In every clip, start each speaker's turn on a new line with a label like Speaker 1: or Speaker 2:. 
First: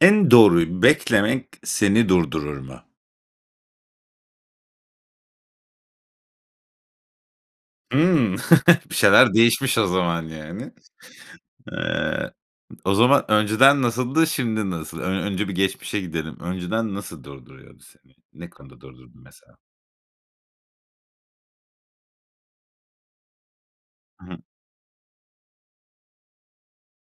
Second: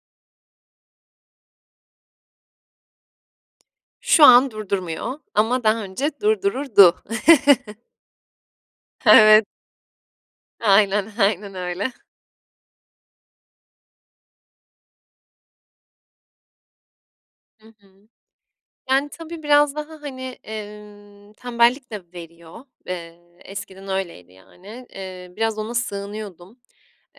Speaker 1: En doğruyu beklemek seni durdurur mu?
Speaker 2: Şu an durdurmuyor ama daha önce durdururdu.
Speaker 1: Hıı. Bir şeyler
Speaker 2: Evet.
Speaker 1: değişmiş o zaman yani.
Speaker 2: Aynen, aynen öyle.
Speaker 1: Eee, o zaman önceden nasıldı, şimdi nasıl? Ö önce bir geçmişe gidelim, önceden nasıl
Speaker 2: Hı
Speaker 1: durduruyordu
Speaker 2: hı.
Speaker 1: seni? Ne konuda
Speaker 2: Yani,
Speaker 1: durdurdu
Speaker 2: tabii,
Speaker 1: mesela?
Speaker 2: biraz daha, hani, emm, tembellik de veriyor. Eee, eskiden
Speaker 1: I
Speaker 2: öyleydi
Speaker 1: hı.
Speaker 2: yani. Eee, biraz ona sığınıyordum,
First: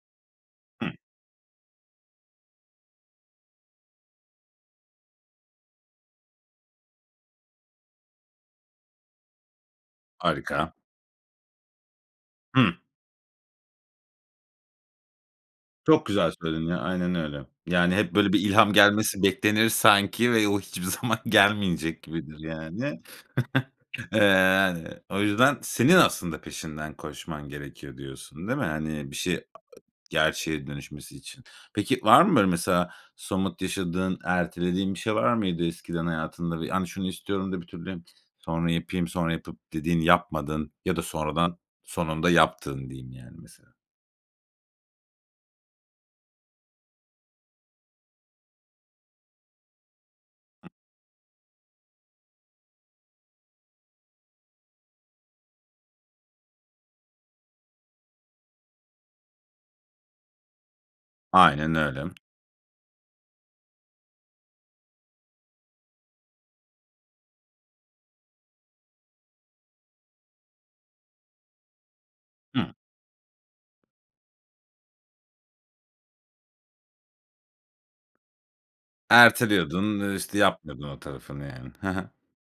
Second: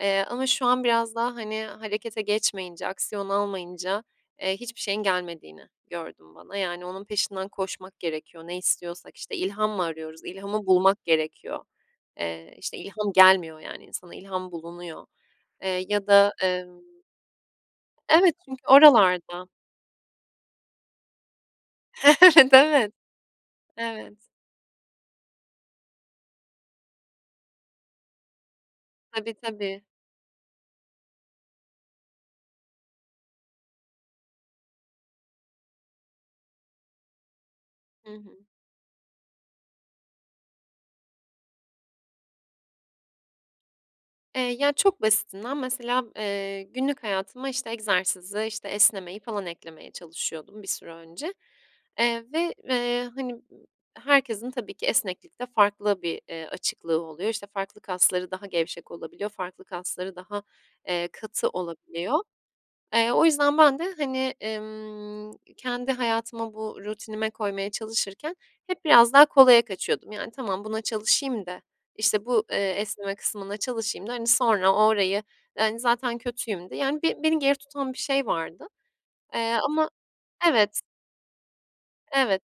Speaker 2: eee, ama şu an
Speaker 1: Hıı.
Speaker 2: biraz daha hani, harekete geçmeyince, aksiyon almayınca, eee, hiçbir şeyin gelmediğini gördüm bana. Yani onun peşinden koşmak gerekiyor, ne istiyorsak işte ilham mı arıyoruz, ilhamı
Speaker 1: Harika.
Speaker 2: bulmak gerekiyor. Eee,
Speaker 1: Hıı.
Speaker 2: işte ilham gelmiyor yani insana, ilham bulunuyor, eee,
Speaker 1: Çok
Speaker 2: ya
Speaker 1: güzel
Speaker 2: da
Speaker 1: söyledin
Speaker 2: emm
Speaker 1: ya, aynen öyle. Yani hep böyle
Speaker 2: Evet
Speaker 1: bir
Speaker 2: çünkü
Speaker 1: ilham gelmesi
Speaker 2: oralarda.
Speaker 1: beklenir sanki ve o hiçbir zaman gelmeyecek gibidir
Speaker 2: Evet, evet,
Speaker 1: yani.
Speaker 2: evet.
Speaker 1: Eee, yani o yüzden senin aslında peşinden koşman gerekiyor diyorsun, değil mi? Hani, bir
Speaker 2: Tabii,
Speaker 1: şey
Speaker 2: tabii.
Speaker 1: gerçeğe dönüşmesi için. Peki var mı böyle mesela somut yaşadığın, ertelediğin bir şey var mıydı eskiden hayatında? Yani şunu istiyorum da bir türlü
Speaker 2: Hı hı.
Speaker 1: sonra yapayım, sonra yapıp dediğin, yapmadın ya da sonradan, sonunda yaptığın diyeyim yani mesela.
Speaker 2: Eee, ya çok basitinden mesela, eee, günlük hayatıma işte egzersizi, işte esnemeyi falan eklemeye çalışıyordum bir
Speaker 1: [unintelligible]
Speaker 2: süre önce. Eee, ve, eee, hani, ııı, herkesin tabii ki esneklikte farklı bir, eee, açıklığı oluyor. İşte farklı kasları daha gevşek olabiliyor, farklı kasları daha, eee, katı
Speaker 1: Aynen öyle.
Speaker 2: olabiliyor. Eee, o yüzden ben de hani, ımm, kendi hayatıma bu rutinime koymaya çalışırken hep biraz daha kolaya kaçıyordum. Yani tamam buna çalışayım da işte bu, eee,
Speaker 1: Hıı.
Speaker 2: esneme kısmına çalışayım da hani, sonra orayı zaten kötüyüm de yani be beni geri tutan bir şey vardı, eee, ama
Speaker 1: Erteliyordun, ııı, işte
Speaker 2: evet.
Speaker 1: yapmıyordun o tarafını yani. Hı hı.
Speaker 2: Evet,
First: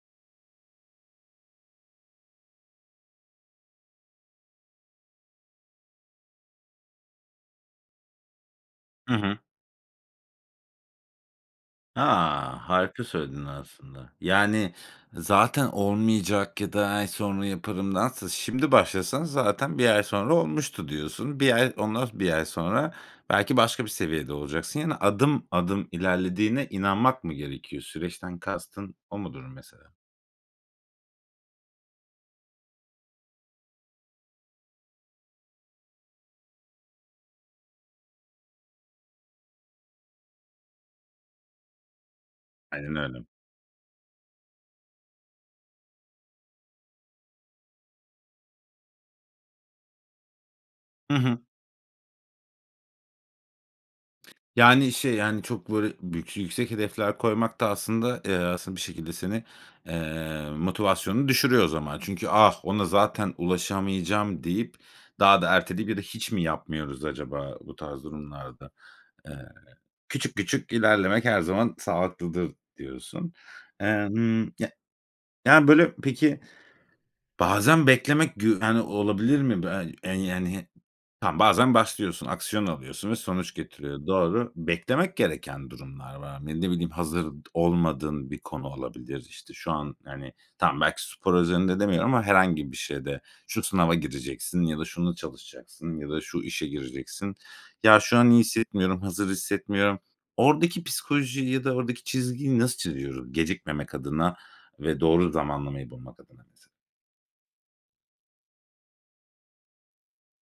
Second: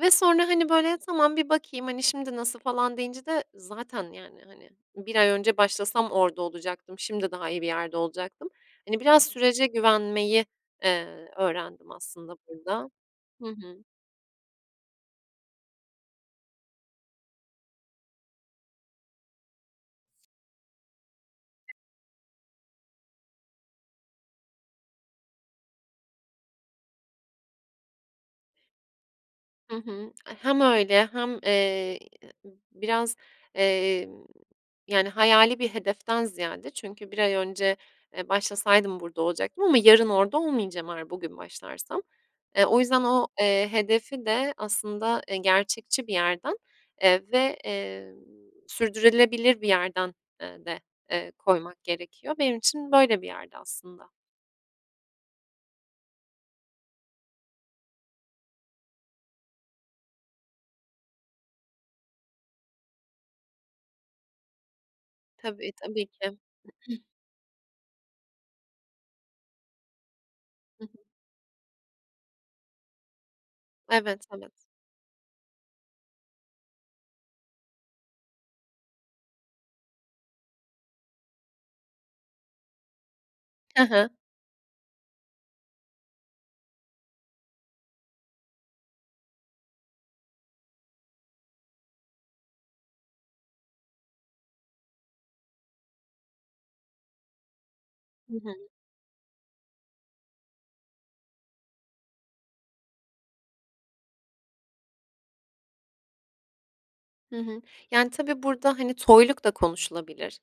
Speaker 2: ve sonra hani, böyle tamam, bir bakayım hani, şimdi nasıl falan deyince de zaten yani hani, 1 ay önce başlasam orada olacaktım, şimdi daha iyi bir yerde olacaktım. Hani,
Speaker 1: Hı
Speaker 2: biraz
Speaker 1: hı.
Speaker 2: sürece güvenmeyi, eee, öğrendim aslında
Speaker 1: A!
Speaker 2: burada.
Speaker 1: Harika söyledin
Speaker 2: Hı hı.
Speaker 1: aslında, yani zaten olmayacak ya da ay sonra yaparımdansa, şimdi başlasan zaten 1 ay sonra olmuştu diyorsun. 1 ay, ondan 1 ay sonra belki başka bir seviyede olacaksın. Yani adım adım ilerlediğine inanmak mı gerekiyor? Süreçten kastın o mudur
Speaker 2: Hı
Speaker 1: mesela?
Speaker 2: hı. Hem öyle hem, eee, biraz, emm, yani hayali bir hedeften ziyade çünkü 1 ay önce, eee, başlasaydım burada olacaktım ama yarın orada olmayacağım eğer bugün başlarsam. Eee, o
Speaker 1: Aynen
Speaker 2: yüzden o,
Speaker 1: öyle.
Speaker 2: eee, hedefi de aslında, eee, gerçekçi bir yerden, eee, ve, eee, sürdürülebilir bir yerden, eee, de,
Speaker 1: Hı
Speaker 2: eee,
Speaker 1: hı.
Speaker 2: koymak gerekiyor. Benim için böyle bir yerdi aslında.
Speaker 1: Yani şey yani çok böyle bük yüksek hedefler koymak da aslında, eee, aslında bir şekilde seni, eee, motivasyonunu düşürüyor o zaman. Çünkü "Ah, ona zaten ulaşamayacağım" deyip daha da
Speaker 2: Tabii,
Speaker 1: erteleyip ya da
Speaker 2: tabii
Speaker 1: hiç
Speaker 2: ki.
Speaker 1: mi yapmıyoruz acaba bu tarz durumlarda? Eee, küçük küçük
Speaker 2: Hı hı.
Speaker 1: ilerlemek her zaman sağlıklıdır diyorsun. Eee,
Speaker 2: Evet,
Speaker 1: hımm,
Speaker 2: evet.
Speaker 1: ya yani böyle peki bazen beklemek gü yani olabilir mi? [unintelligible] Yani, tamam bazen başlıyorsun, aksiyon alıyorsun ve sonuç
Speaker 2: Hı
Speaker 1: getiriyor.
Speaker 2: hı.
Speaker 1: Doğru. Beklemek gereken durumlar var. Ne ne bileyim, hazır olmadığın bir konu olabilir. İşte şu an yani tamam, belki spor özelinde demiyorum ama herhangi bir şeyde şu sınava gireceksin ya da şunu çalışacaksın ya da şu işe gireceksin. Ya, şu an
Speaker 2: Hı
Speaker 1: iyi
Speaker 2: hı.
Speaker 1: hissetmiyorum, hazır hissetmiyorum. Oradaki psikolojiyi ya da oradaki çizgiyi nasıl çiziyoruz? Gecikmemek adına ve doğru zamanlamayı bulmak adına mesela?
Speaker 2: Hı hı. Yani tabii burada hani toyluk da konuşulabilir,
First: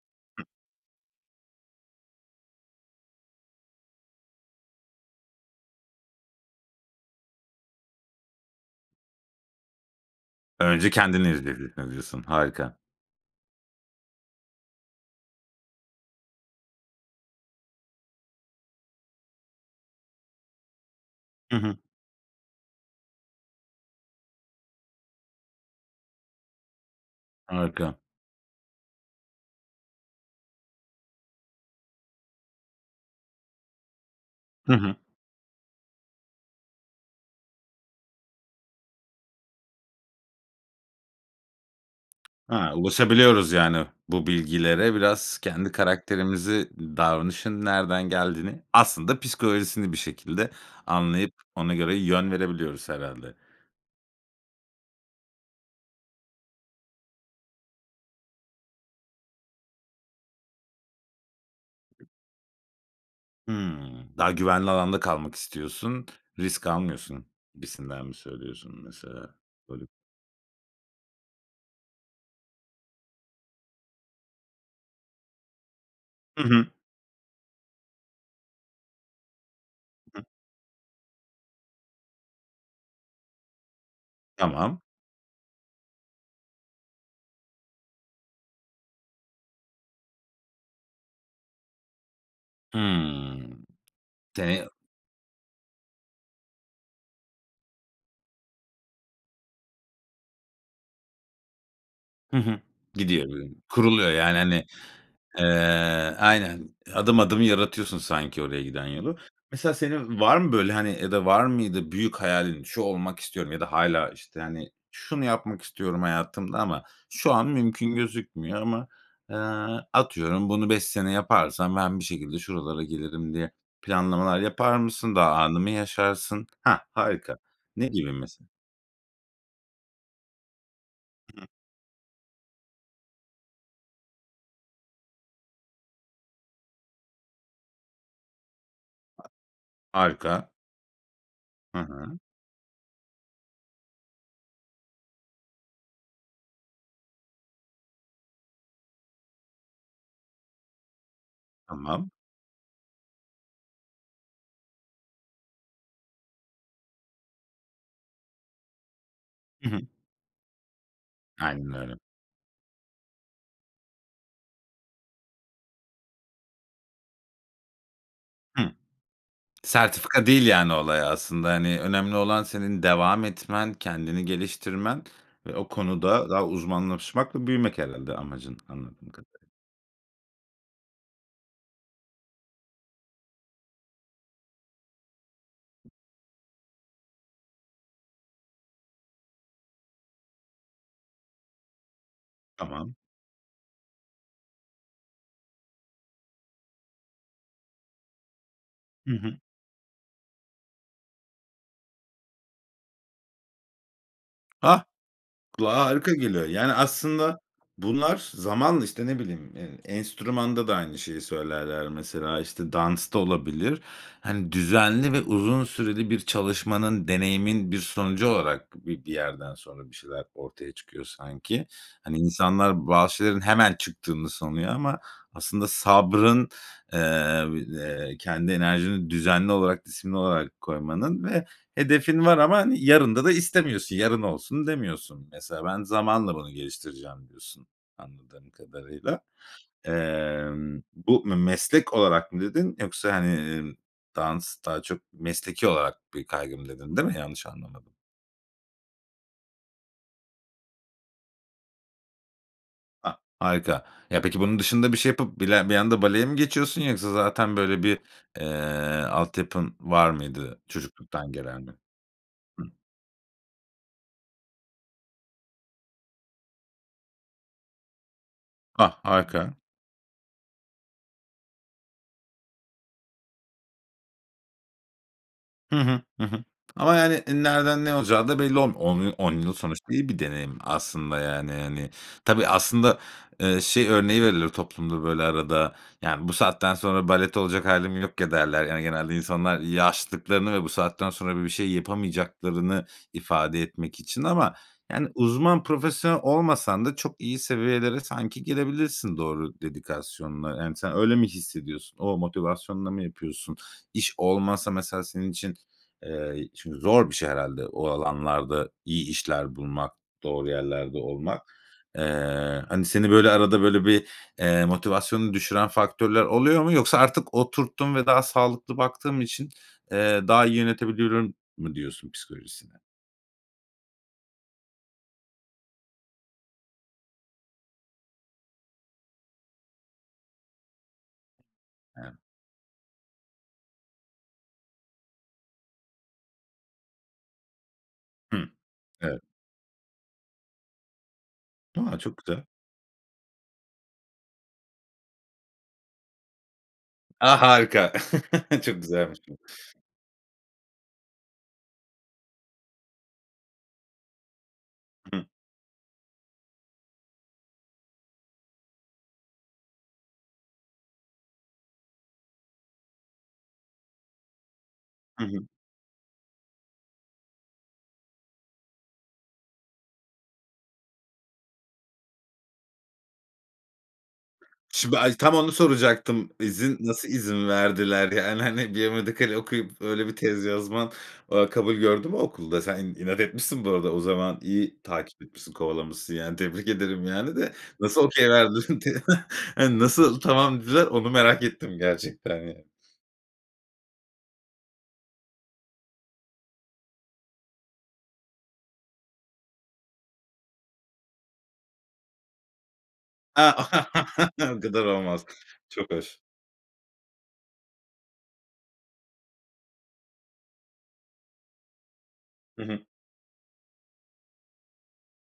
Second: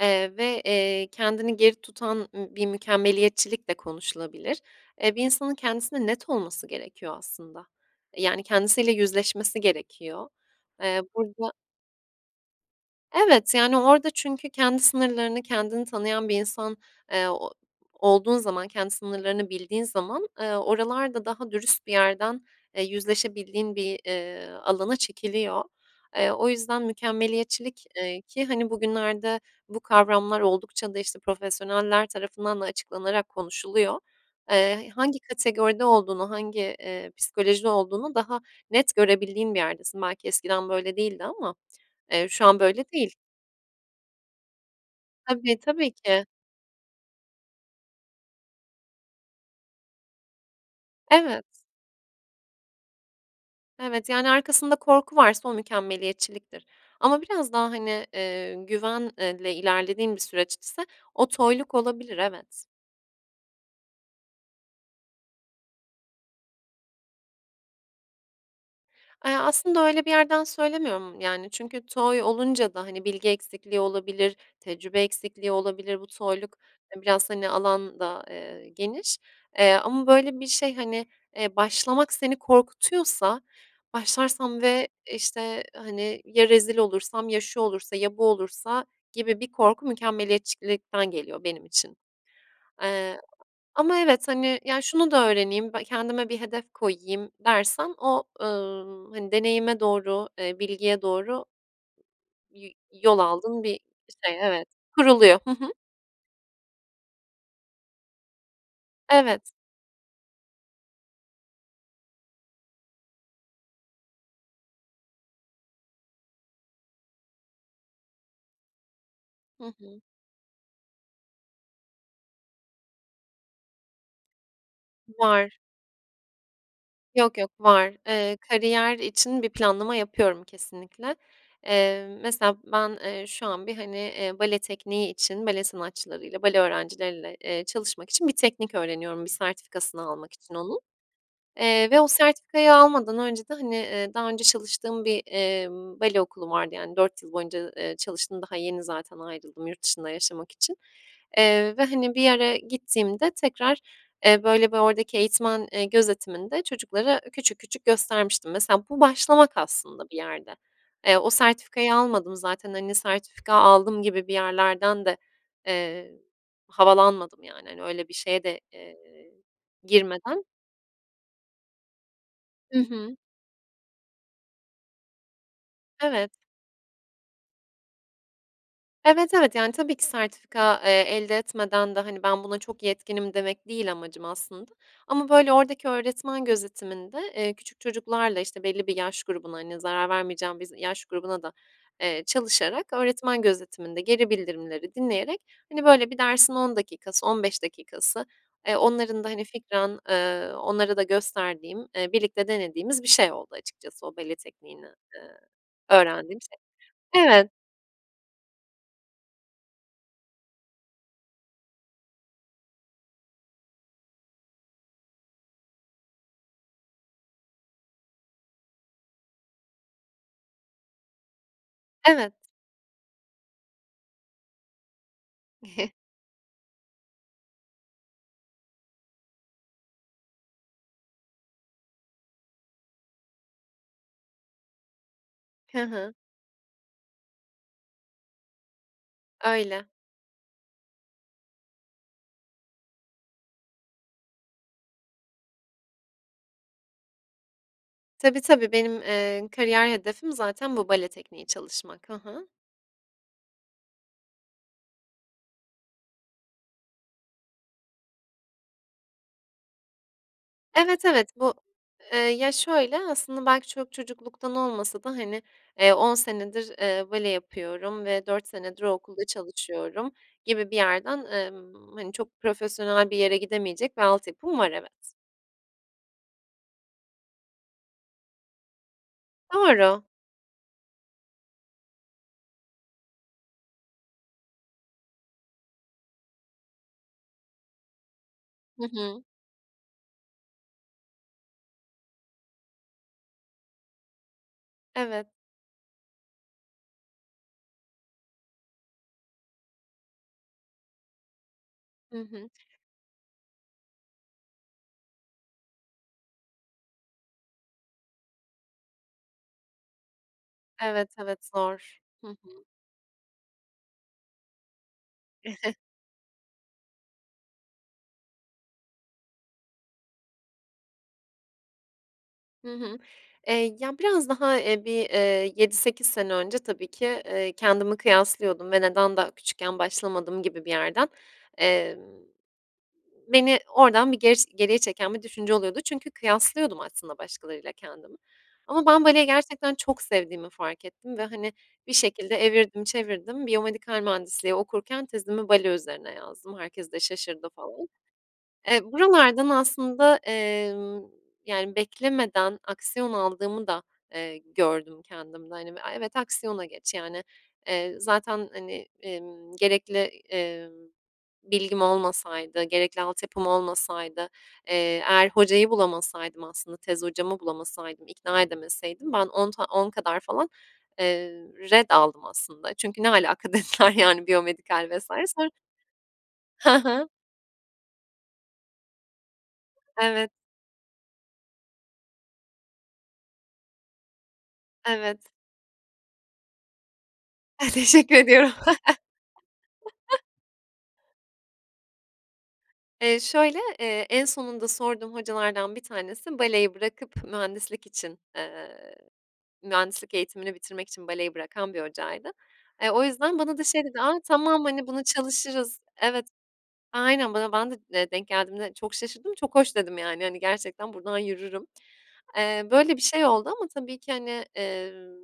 Speaker 2: eee,
Speaker 1: [unintelligible]
Speaker 2: ve, eee, kendini geri tutan ı bir mükemmeliyetçilik de konuşulabilir. Eee, bir insanın kendisine net olması gerekiyor aslında, eee, yani kendisiyle yüzleşmesi gerekiyor.
Speaker 1: Önce
Speaker 2: Eee,
Speaker 1: kendini
Speaker 2: burada
Speaker 1: [unintelligible] diyorsun. Harika.
Speaker 2: Evet, yani orada çünkü kendi sınırlarını, kendini tanıyan bir insan, eee, o olduğun zaman, kendi sınırlarını bildiğin zaman, eee, oralar da daha
Speaker 1: I hı.
Speaker 2: dürüst bir yerden, eee, yüzleşebildiğin bir, eee, alana çekiliyor. Eee, o yüzden mükemmeliyetçilik,
Speaker 1: Harika.
Speaker 2: eee, ki hani, bugünlerde bu kavramlar oldukça da işte profesyoneller tarafından da açıklanarak konuşuluyor.
Speaker 1: Hı
Speaker 2: Eee, h
Speaker 1: hı.
Speaker 2: hangi kategoride olduğunu, hangi, eee, psikolojide olduğunu daha net görebildiğin bir yerdesin. Belki eskiden böyle değildi ama, eee, şu an
Speaker 1: Ha,
Speaker 2: böyle değil.
Speaker 1: ulaşabiliyoruz yani bu bilgilere. Biraz
Speaker 2: Tabii,
Speaker 1: kendi
Speaker 2: tabii ki.
Speaker 1: karakterimizi, davranışın nereden geldiğini, aslında psikolojisini bir şekilde anlayıp
Speaker 2: Evet.
Speaker 1: ona göre yön verebiliyoruz herhâlde.
Speaker 2: Evet, yani arkasında korku varsa o mükemmeliyetçiliktir ama biraz daha hani, eee, güven eee, le ilerlediğim bir süreç ise o toyluk olabilir. Evet.
Speaker 1: Hımm, daha güvenli alanda kalmak istiyorsun, risk almıyorsun gibisinden mi söylüyorsun, mesela?
Speaker 2: Eee, aslında
Speaker 1: Böyle
Speaker 2: öyle bir yerden söylemiyorum. Yani, çünkü toy olunca da, hani, bilgi eksikliği olabilir, tecrübe eksikliği olabilir. Bu
Speaker 1: Hı
Speaker 2: toyluk,
Speaker 1: hı.
Speaker 2: eee, biraz, hani, alan da, eee, geniş. Eee, ama
Speaker 1: Hı hı.
Speaker 2: böyle bir şey, hani, eee, başlamak seni korkutuyorsa, "Başlarsam
Speaker 1: Tamam.
Speaker 2: ve, işte, hani, ya rezil olursam, ya şu olursa, ya bu olursa." gibi bir korku mükemmeliyetçilikten geliyor benim için. Eee,
Speaker 1: Hımm.
Speaker 2: ama evet, hani,
Speaker 1: [unintelligible]
Speaker 2: "Ya, şunu da öğreneyim, b kendime bir hedef koyayım." dersen o, ııı, hani, deneyime doğru, eee, bilgiye doğru
Speaker 1: Hı hı.
Speaker 2: yi yol
Speaker 1: Gidiyor böyl
Speaker 2: aldığın bir
Speaker 1: kuruluyor,
Speaker 2: şey
Speaker 1: yani, hani,
Speaker 2: Evet. Kuruluyor, hı hı.
Speaker 1: eee Aynen, eee, adım adım yaratıyorsun sanki oraya giden yolu.
Speaker 2: Evet.
Speaker 1: Mesela senin var mı böyle, hani, ya da var mıydı büyük hayalin, "Şu olmak istiyorum." ya da hâlâ, işte, hani, "Şunu yapmak istiyorum hayatımda ama şu an mümkün gözükmüyor ama, eee,
Speaker 2: Hı hı.
Speaker 1: atıyorum bunu 5 sene yaparsam ben bir şekilde şuralara gelirim." diye planlamalar yapar mısın? Daha
Speaker 2: Var.
Speaker 1: anı mı yaşarsın? Hah! Harika.
Speaker 2: Yok, yok.
Speaker 1: Ne
Speaker 2: Var.
Speaker 1: gibi
Speaker 2: Eee,
Speaker 1: mesela?
Speaker 2: kariyer için bir planlama yapıyorum kesinlikle.
Speaker 1: [unintelligible]
Speaker 2: Eee, mesela ben, eee, şu an bir, hani, eee, bale tekniği için bale sanatçılarıyla, bale öğrencileriyle, eee, çalışmak için bir teknik öğreniyorum, bir sertifikasını almak
Speaker 1: Harika.
Speaker 2: için onun.
Speaker 1: Hı
Speaker 2: Eee, ve o
Speaker 1: hı.
Speaker 2: sertifikayı almadan önce de, hani, eee, daha önce çalıştığım bir, emm, bale okulu vardı. Yani, 4 yıl boyunca, eee, çalıştım, daha yeni zaten ayrıldım yurt dışında yaşamak için. Eee, ve,
Speaker 1: Tamam.
Speaker 2: hani, bir yere gittiğimde tekrar, eee, böyle, bir oradaki eğitmen, eee, gözetiminde çocuklara küçük küçük göstermiştim. Mesela bu başlamak
Speaker 1: Hı hı.
Speaker 2: aslında bir yerde. Eee, o
Speaker 1: Aynen
Speaker 2: sertifikayı
Speaker 1: öyle.
Speaker 2: almadım zaten, hani, sertifika aldım gibi bir yerlerden de, eee, havalanmadım, yani, öyle bir şeye de,
Speaker 1: Hı.
Speaker 2: eee,
Speaker 1: Sertifika
Speaker 2: girmeden
Speaker 1: değil, yani, olay aslında, hani, önemli olan
Speaker 2: I
Speaker 1: senin
Speaker 2: hı.
Speaker 1: devam etmen, kendini geliştirmen ve o
Speaker 2: Evet.
Speaker 1: konuda daha uzmanlaşmak ve büyümek herhâlde amacın anladığım
Speaker 2: Evet,
Speaker 1: kadarıy
Speaker 2: evet. Yani, tabii ki sertifika, eee, elde etmeden de, hani, "Ben, buna çok yetkinim." demek değil amacım aslında. Ama, böyle, oradaki öğretmen gözetiminde, eee, küçük çocuklarla, işte, belli bir yaş grubuna hani, zarar vermeyeceğim bir z yaş grubuna da, eee, çalışarak,
Speaker 1: Tamam.
Speaker 2: öğretmen gözetiminde geri bildirimleri dinleyerek, hani, böyle bir dersin 10 dakikası, 15 dakikası, eee,
Speaker 1: Hı
Speaker 2: onların da,
Speaker 1: hı.
Speaker 2: hani, fikren, eee, onlara da gösterdiğim, eee, birlikte denediğimiz bir şey oldu açıkçası o bale
Speaker 1: Hah!
Speaker 2: tekniğinden, eee,
Speaker 1: Kulağa harika
Speaker 2: öğrendiğim
Speaker 1: geliyor.
Speaker 2: şey.
Speaker 1: Yani, aslında
Speaker 2: Evet.
Speaker 1: bunlar zamanla, işte, ne bileyim, eee, enstrümanda da aynı şeyi söylerler mesela, işte, dansta olabilir. Hani, düzenli ve uzun süreli bir çalışmanın, deneyimin bir sonucu olarak bi bir yerden sonra bir şeyler ortaya çıkıyor sanki. Hani,
Speaker 2: Evet.
Speaker 1: insanlar bazı şeylerin hemen çıktığını sanıyor ama aslında sabrın, eee, vi eee, kendi enerjini düzenli olarak, disiplinli olarak koymanın ve hedefin var ama yarında da istemiyorsun. Yarın olsun demiyorsun. Mesela,
Speaker 2: Hı
Speaker 1: "Ben,
Speaker 2: hı.
Speaker 1: zamanla bunu geliştireceğim." diyorsun anladığım kadarıyla.
Speaker 2: Öyle.
Speaker 1: Emm, bu "m meslek olarak" mı dedin yoksa, hani, iii, "Dans daha çok mesleki olarak bir kaygım." dedin, değil mi yanlış anlamadım?
Speaker 2: Tabii, tabii. Benim, eee, kariyer hedefim zaten bu, bale tekniği çalışmak. Hı hı.
Speaker 1: A! Harika, ya, peki, bunun dışında bir şey yapıp bile bir anda baleye mi geçiyorsun yoksa zaten, böyle, bir, eee, altyapın var mıydı
Speaker 2: Evet, evet,
Speaker 1: çocukluktan
Speaker 2: bu
Speaker 1: gelen?
Speaker 2: Eee, ya,
Speaker 1: Hı.
Speaker 2: şöyle, aslında, belki çok çocukluktan olmasa da, hani, eee, 10 senedir, eee, bale yapıyorum ve 4 senedir o
Speaker 1: Ah,
Speaker 2: okulda
Speaker 1: harika.
Speaker 2: çalışıyorum gibi bir yerden, emm, hani, çok profesyonel bir yere gidemeyecek bir altyapım var, evet.
Speaker 1: Hı hı, hı hı. Ama, yani, nereden ne olacağı da belli olm On yıl 10 yıl sonuçta
Speaker 2: Doğru.
Speaker 1: iyi bir deneyim aslında, yani, hani. Tabii, aslında, eee, şey örneği verilir toplumda, böyle, arada, yani, "Bu saatten sonra balet olacak hâlim yok ya." derler.
Speaker 2: Hı
Speaker 1: Yani, genelde
Speaker 2: hı.
Speaker 1: insanlar yaşlılıklarını ve bu saatten sonra böyle bir şey yapamayacaklarını ifade etmek için. Ama, yani,
Speaker 2: Evet.
Speaker 1: uzman, profesyonel olmasan da çok iyi seviyelere sanki gelebilirsin doğru dedikasyonla. Yani, sen öyle mi hissediyorsun? O
Speaker 2: Hı hı.
Speaker 1: motivasyonla mı yapıyorsun? İş olmasa mesela senin için eee, çünkü zor bir şey herhâlde o alanlarda iyi işler bulmak, doğru yerlerde
Speaker 2: Evet,
Speaker 1: olmak.
Speaker 2: evet, zor. Hı
Speaker 1: Eee,
Speaker 2: hı.
Speaker 1: hani, seni, böyle, arada, böyle, bir, eee, motivasyonunu düşüren faktörler oluyor mu? Yoksa artık oturttum ve daha sağlıklı baktığım için, eee, daha iyi yönetebiliyorum mu diyorsun psikolojisine?
Speaker 2: Hı hı. Eee, ya, biraz daha, eee, bir, eee, 7-8 sene önce tabii ki, eee, kendimi kıyaslıyordum ve neden daha küçükken başlamadım gibi bir yerden, emm,
Speaker 1: Evet.
Speaker 2: beni oradan bir gers geriye çeken bir düşünce oluyordu çünkü kıyaslıyordum aslında başkalarıyla kendimi.
Speaker 1: Hı.
Speaker 2: Ama ben
Speaker 1: Evet.
Speaker 2: baleyi gerçekten çok sevdiğimi fark ettim ve, hani, bir
Speaker 1: A! Çok
Speaker 2: şekilde
Speaker 1: güzel.
Speaker 2: evirdim çevirdim. Biyomedikal mühendisliği okurken tezimi bale üzerine yazdım, herkes de
Speaker 1: A,
Speaker 2: şaşırdı falan.
Speaker 1: harika! Çok
Speaker 2: Eee,
Speaker 1: güzelmiş bu.
Speaker 2: buralardan aslında, emm, yani, beklemeden aksiyon aldığımı da, eee, gördüm
Speaker 1: Hı.
Speaker 2: kendimde. Hani, b "A, evet, aksiyona geç." yani, eee, zaten hani, emm, gerekli, emm, bilgim olmasaydı, gerekli altyapım olmasaydı, eee,
Speaker 1: Hı
Speaker 2: eğer
Speaker 1: hı.
Speaker 2: hocayı bulamasaydım aslında, tez hocamı bulamasaydım, ikna edemeseydim ben on ta 10 kadar falan, eee, ret aldım aslında. Çünkü "ne alaka?" dediler, yani, biyomedikal
Speaker 1: Şimdi
Speaker 2: vs.
Speaker 1: ay, tam
Speaker 2: Sonra
Speaker 1: onu soracaktım. İzin
Speaker 2: Ha ha.
Speaker 1: nasıl izin verdiler? Yani, hani, biyomedikal okuyup öyle bir
Speaker 2: Evet.
Speaker 1: tez yazman, aaa, kabul gördü mü okulda? Sen inat etmişsin bu arada o zaman. İyi takip
Speaker 2: Evet.
Speaker 1: etmişsin, kovalamışsın, yani, tebrik ederim, yani, de nasıl
Speaker 2: Teşekkür
Speaker 1: okay
Speaker 2: ediyorum.
Speaker 1: verdi t Eee, nasıl, "tamam" dediler, onu merak ettim gerçekten, yani.
Speaker 2: Eee, şöyle, eee, en sonunda sorduğum hocalardan 1 tanesi baleyi bırakıp mühendislik için eee, mühendislik eğitimini bitirmek için baleyi bırakan bir hocaydı. Eee, o yüzden
Speaker 1: A!
Speaker 2: bana da şey dedi, "A,
Speaker 1: Bu
Speaker 2: tamam,
Speaker 1: kadar
Speaker 2: hani, bunu
Speaker 1: olmaz.
Speaker 2: çalışırız."
Speaker 1: Çok hoş.
Speaker 2: Evet, aynen. Bana ben de, eee, denk geldiğimde çok şaşırdım. "çok hoş" dedim, yani, hani, gerçekten buradan yürürüm.
Speaker 1: Hı
Speaker 2: Eee,
Speaker 1: hı.
Speaker 2: böyle bir şey oldu ama tabii ki hani, emm,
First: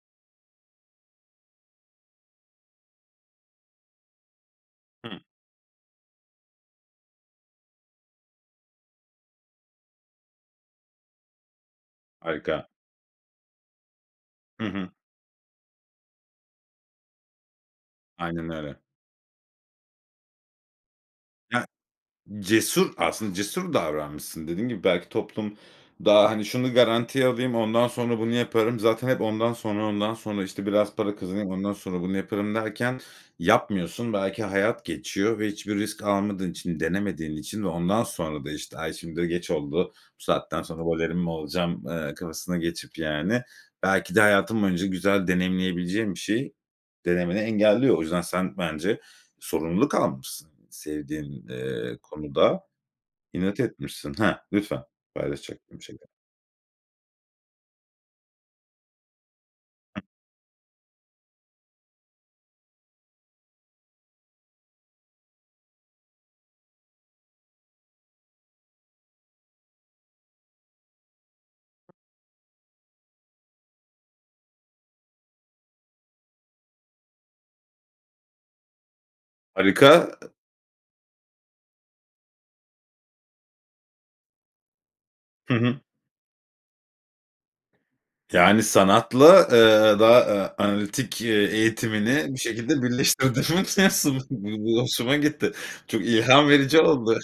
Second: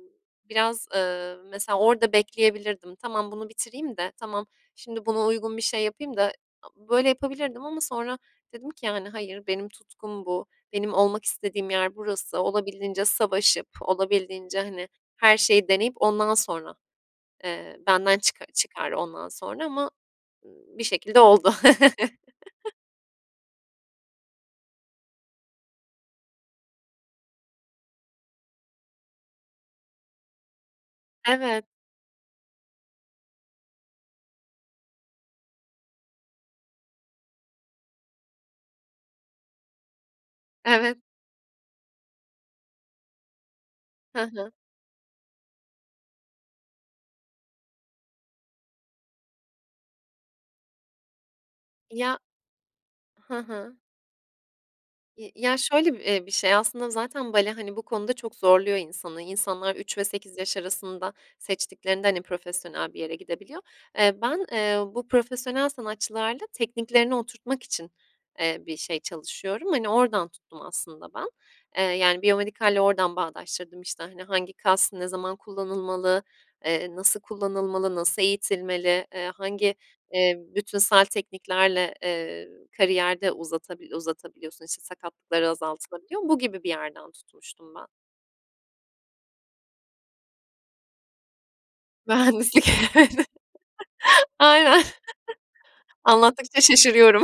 Speaker 2: biraz, ııı, mesela orada bekleyebilirdim. "Tamam, bunu bitireyim de. Tamam, şimdi
Speaker 1: Hı.
Speaker 2: buna uygun bir şey yapayım da." böyle yapabilirdim ama sonra dedim ki, yani, "Hayır, benim tutkum bu, benim olmak istediğim yer burası,
Speaker 1: Harika.
Speaker 2: olabildiğince savaşıp olabildiğince,
Speaker 1: Hı
Speaker 2: hani,
Speaker 1: hı.
Speaker 2: her şeyi deneyip ondan sonra, eee, benden çıka
Speaker 1: Aynen öyle.
Speaker 2: çıkar ondan sonra." ama bir şekilde oldu.
Speaker 1: Evet. Cesur aslında cesur davranmışsın. Dediğin gibi belki toplum daha, hani, "Şunu garantiye alayım, ondan sonra bunu yaparım." zaten hep ondan sonra, ondan sonra, işte, "Biraz para kazanayım,
Speaker 2: Evet.
Speaker 1: ondan sonra bunu yaparım." derken yapmıyorsun. Belki hayat geçiyor ve hiçbir risk almadığın için, denemediğin için ve ondan sonra da, işte, "Ay, şimdi de geç oldu, bu saatten sonra
Speaker 2: Evet.
Speaker 1: balerin mi olacağım?" eee, kafasına geçip, yani, belki
Speaker 2: Hı
Speaker 1: de
Speaker 2: hı.
Speaker 1: hayatın boyunca güzel deneyimleyebileceğin bir şeyi denemeni engelliyor. O yüzden sen bence sorumluluk almışsın. Sevdiğin, eee,
Speaker 2: Ya
Speaker 1: konuda
Speaker 2: Hı
Speaker 1: inat
Speaker 2: hı.
Speaker 1: etmişsin. Ha, lütfen.
Speaker 2: İ ya,
Speaker 1: Paylaşacaktım
Speaker 2: şöyle, bi
Speaker 1: şeyi de
Speaker 2: eee, bir şey aslında zaten bale, hani, bu konuda çok zorluyor insanı. İnsanlar 3 ve
Speaker 1: [unintelligible]
Speaker 2: 8 yaş arasında seçtiklerinde, hani, profesyonel bir yere gidebiliyor. Eee, ben, eee, bu profesyonel sanatçılarla tekniklerini oturtmak için, eee, bir şey çalışıyorum. Hani, oradan tuttum aslında ben. Eee, yani, biyomedikalle oradan bağdaştırdım işte. Hani, hangi kas ne zaman kullanılmalı, eee, nasıl kullanılmalı, nasıl eğitilmeli, eee, hangi,
Speaker 1: Harika.
Speaker 2: eee, bütünsel tekniklerle, eee, kariyer de uzatabil uzatabiliyorsun, işte, sakatlıkları
Speaker 1: Hı hı.
Speaker 2: azaltılabiliyor. Bu gibi bir yerden tutmuştum ben.
Speaker 1: Yani, sanatla, eee, daha, ııı, analitik, eee, eğitimini bir
Speaker 2: Mühendislik.
Speaker 1: şekilde
Speaker 2: Evet.
Speaker 1: birleştirdin [unintelligible] bu
Speaker 2: Aynen.
Speaker 1: bu hoşuma gitti. Çok ilham
Speaker 2: Anlattıkça
Speaker 1: verici oldu.
Speaker 2: şaşırıyorum.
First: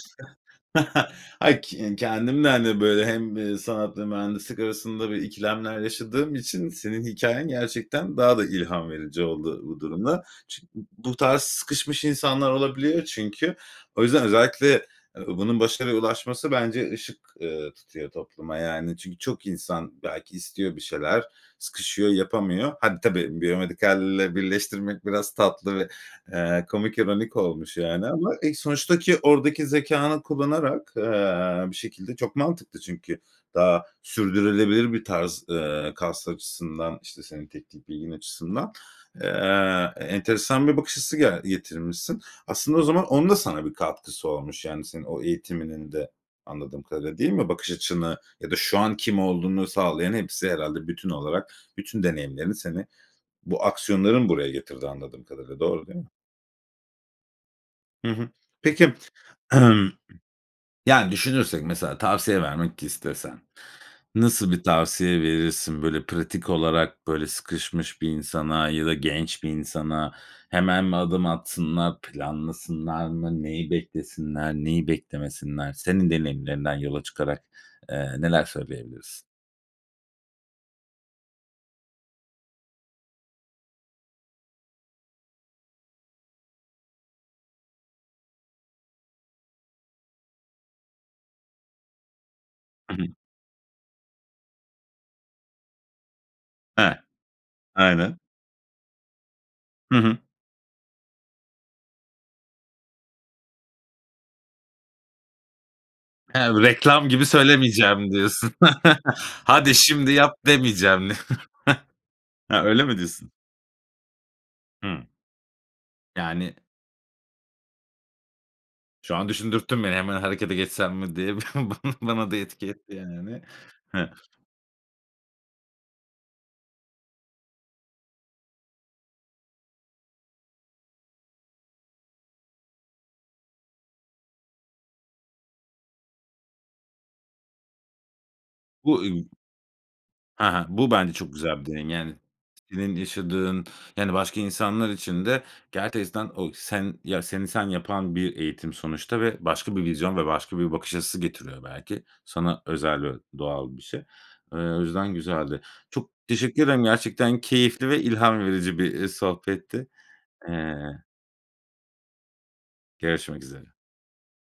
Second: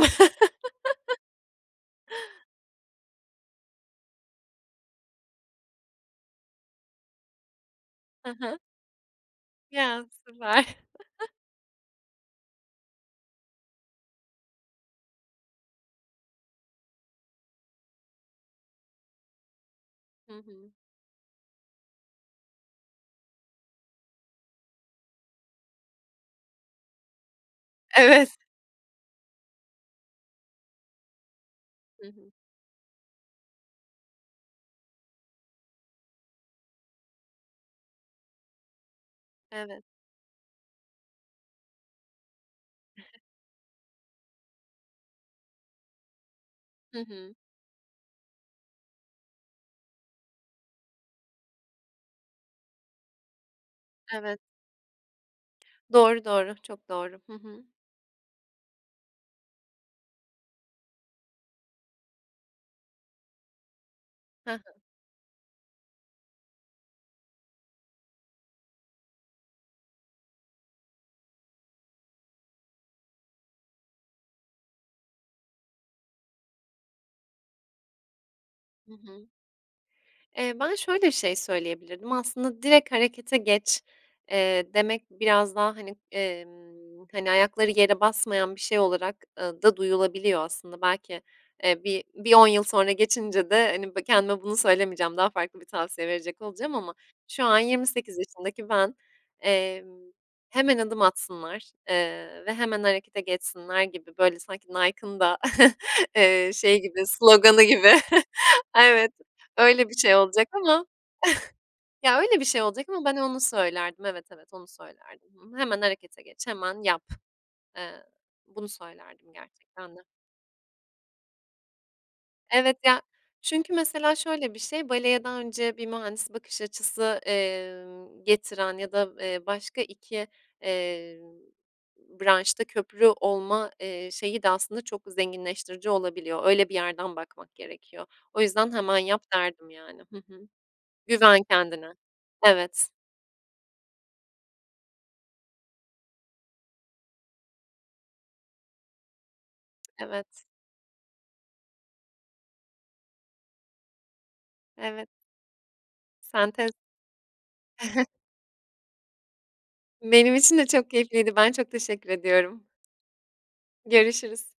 Speaker 1: Ay, k kendim de, hani, böyle hem sanat hem mühendislik arasında bir ikilemler yaşadığım için senin hikâyen gerçekten
Speaker 2: Hı
Speaker 1: daha da
Speaker 2: hı.
Speaker 1: ilham verici oldu bu
Speaker 2: Ya,
Speaker 1: duruma. Ç
Speaker 2: süper.
Speaker 1: [unintelligible] bu tarz sıkışmış insanlar olabiliyor çünkü o yüzden özellikle, ııı, bunun başarıya ulaşması bence ışık, eee, tutuyor topluma, yani, çünkü çok insan
Speaker 2: Hı
Speaker 1: belki
Speaker 2: hı.
Speaker 1: istiyor bir şeyler, sıkışıyor, yapamıyor Hadi, tabii, biyomedikalle birleştirmek biraz tatlı ve, eee, komik, ironik olmuş yani ama,
Speaker 2: Evet.
Speaker 1: e, sonuçtaki oradaki zekânı kullanarak, eee, bir
Speaker 2: Hı
Speaker 1: şekilde
Speaker 2: hı.
Speaker 1: çok mantıklı çünkü daha sürdürülebilir bir tarz, eee, kas açısından, işte, senin teknik bilgin açısından.
Speaker 2: Evet.
Speaker 1: Eee, enteresan bir bakış açısı g getirmişsin. Aslında o
Speaker 2: Hı
Speaker 1: zaman
Speaker 2: hı.
Speaker 1: onun da sana bir katkısı olmuş yani senin o eğitiminin de anladığım
Speaker 2: Hı
Speaker 1: kadarıyla, değil
Speaker 2: hı.
Speaker 1: mi? Bakış açını ya da şu an kim olduğunu sağlayan hepsi herhâlde bütün olarak, bütün deneyimlerin seni bu aksiyonların
Speaker 2: Evet.
Speaker 1: buraya getirdi anladığım kadarıyla. Doğru, değil mi?
Speaker 2: Doğru, doğru, çok doğru. Hı hı.
Speaker 1: Hı hı. Peki Yani, düşünürsek mesela tavsiye vermek istesen nasıl
Speaker 2: Hı
Speaker 1: bir
Speaker 2: hı.
Speaker 1: tavsiye verirsin? Böyle, pratik olarak, böyle, sıkışmış bir insana ya da genç bir insana. Hemen mi adım atsınlar, planlasınlar mı? Neyi beklesinler, neyi beklemesinler? Senin deneyimlerinden yola çıkarak, eee, neler
Speaker 2: Hı
Speaker 1: söyleyebilirsin?
Speaker 2: hı. Eee, ben şöyle bir şey söyleyebilirdim, aslında, "direkt harekete geç" eee, demek biraz daha hani, emm, hani, ayakları yere basmayan bir şey olarak, ııı, da duyulabiliyor aslında. Belki, eee, bir bir 10 yıl sonra
Speaker 1: Hı hı.
Speaker 2: geçince de, hani, kendime bunu söylemeyeceğim, daha farklı bir tavsiye verecek olacağım ama
Speaker 1: Ha.
Speaker 2: şu an 28
Speaker 1: Aynen.
Speaker 2: yaşındaki ben, emm,
Speaker 1: Hı hı.
Speaker 2: "Hemen adım atsınlar, eee, ve hemen harekete geçsinler." gibi böyle sanki Nike'ın da, eee,
Speaker 1: He, bu
Speaker 2: şeyi gibi
Speaker 1: "reklam gibi
Speaker 2: sloganı gibi.
Speaker 1: söylemeyeceğim" diyorsun.
Speaker 2: Evet,
Speaker 1: "Hadi
Speaker 2: öyle bir
Speaker 1: şimdi
Speaker 2: şey
Speaker 1: yap."
Speaker 2: olacak ama
Speaker 1: demeyeceğim.
Speaker 2: Ya, öyle bir şey
Speaker 1: Ha, öyle
Speaker 2: olacak
Speaker 1: mi
Speaker 2: ama ben
Speaker 1: diyorsun?
Speaker 2: onu söylerdim. Evet, evet, onu
Speaker 1: Hımm.
Speaker 2: söylerdim. Hı, "Hemen harekete geç,
Speaker 1: Yani
Speaker 2: hemen yap." Eee, bunu
Speaker 1: Şu an
Speaker 2: söylerdim
Speaker 1: düşündürttün beni,
Speaker 2: gerçekten de.
Speaker 1: "Hemen harekete geçsem mi?" diye. Bana da etki
Speaker 2: Evet,
Speaker 1: etti,
Speaker 2: ya
Speaker 1: yani.
Speaker 2: çünkü mesela
Speaker 1: Hıh.
Speaker 2: şöyle bir şey, baleye daha önce bir mühendis bakış açısı, emm, getiren ya da, eee, başka 2, eee, branşta köprü olma, eee, şeyi de aslında çok zenginleştirici olabiliyor. Öyle bir yerden bakmak gerekiyor. O yüzden "hemen
Speaker 1: Bu
Speaker 2: yap"
Speaker 1: ü
Speaker 2: derdim, yani. Hı hı.
Speaker 1: Ha ha. Bu bence çok
Speaker 2: Güven
Speaker 1: güzel bir denge,
Speaker 2: kendine.
Speaker 1: yani.
Speaker 2: Evet.
Speaker 1: Senin yaşadığın yani, başka insanlar için de gerçekten o sen ya, seni sen yapan bir eğitim sonuçta ve başka bir vizyon ve
Speaker 2: Evet.
Speaker 1: başka bir bakış açısı getiriyor belki. Sana özel ve doğal bir şey. Eee, o
Speaker 2: Evet.
Speaker 1: yüzden güzeldi. Çok teşekkür
Speaker 2: Sentez.
Speaker 1: ederim. Gerçekten keyifli ve ilham verici bir, eee, sohbetti.
Speaker 2: Benim için de
Speaker 1: Eee
Speaker 2: çok keyifliydi. Ben çok teşekkür ediyorum.
Speaker 1: Görüşmek üzere.
Speaker 2: Görüşürüz.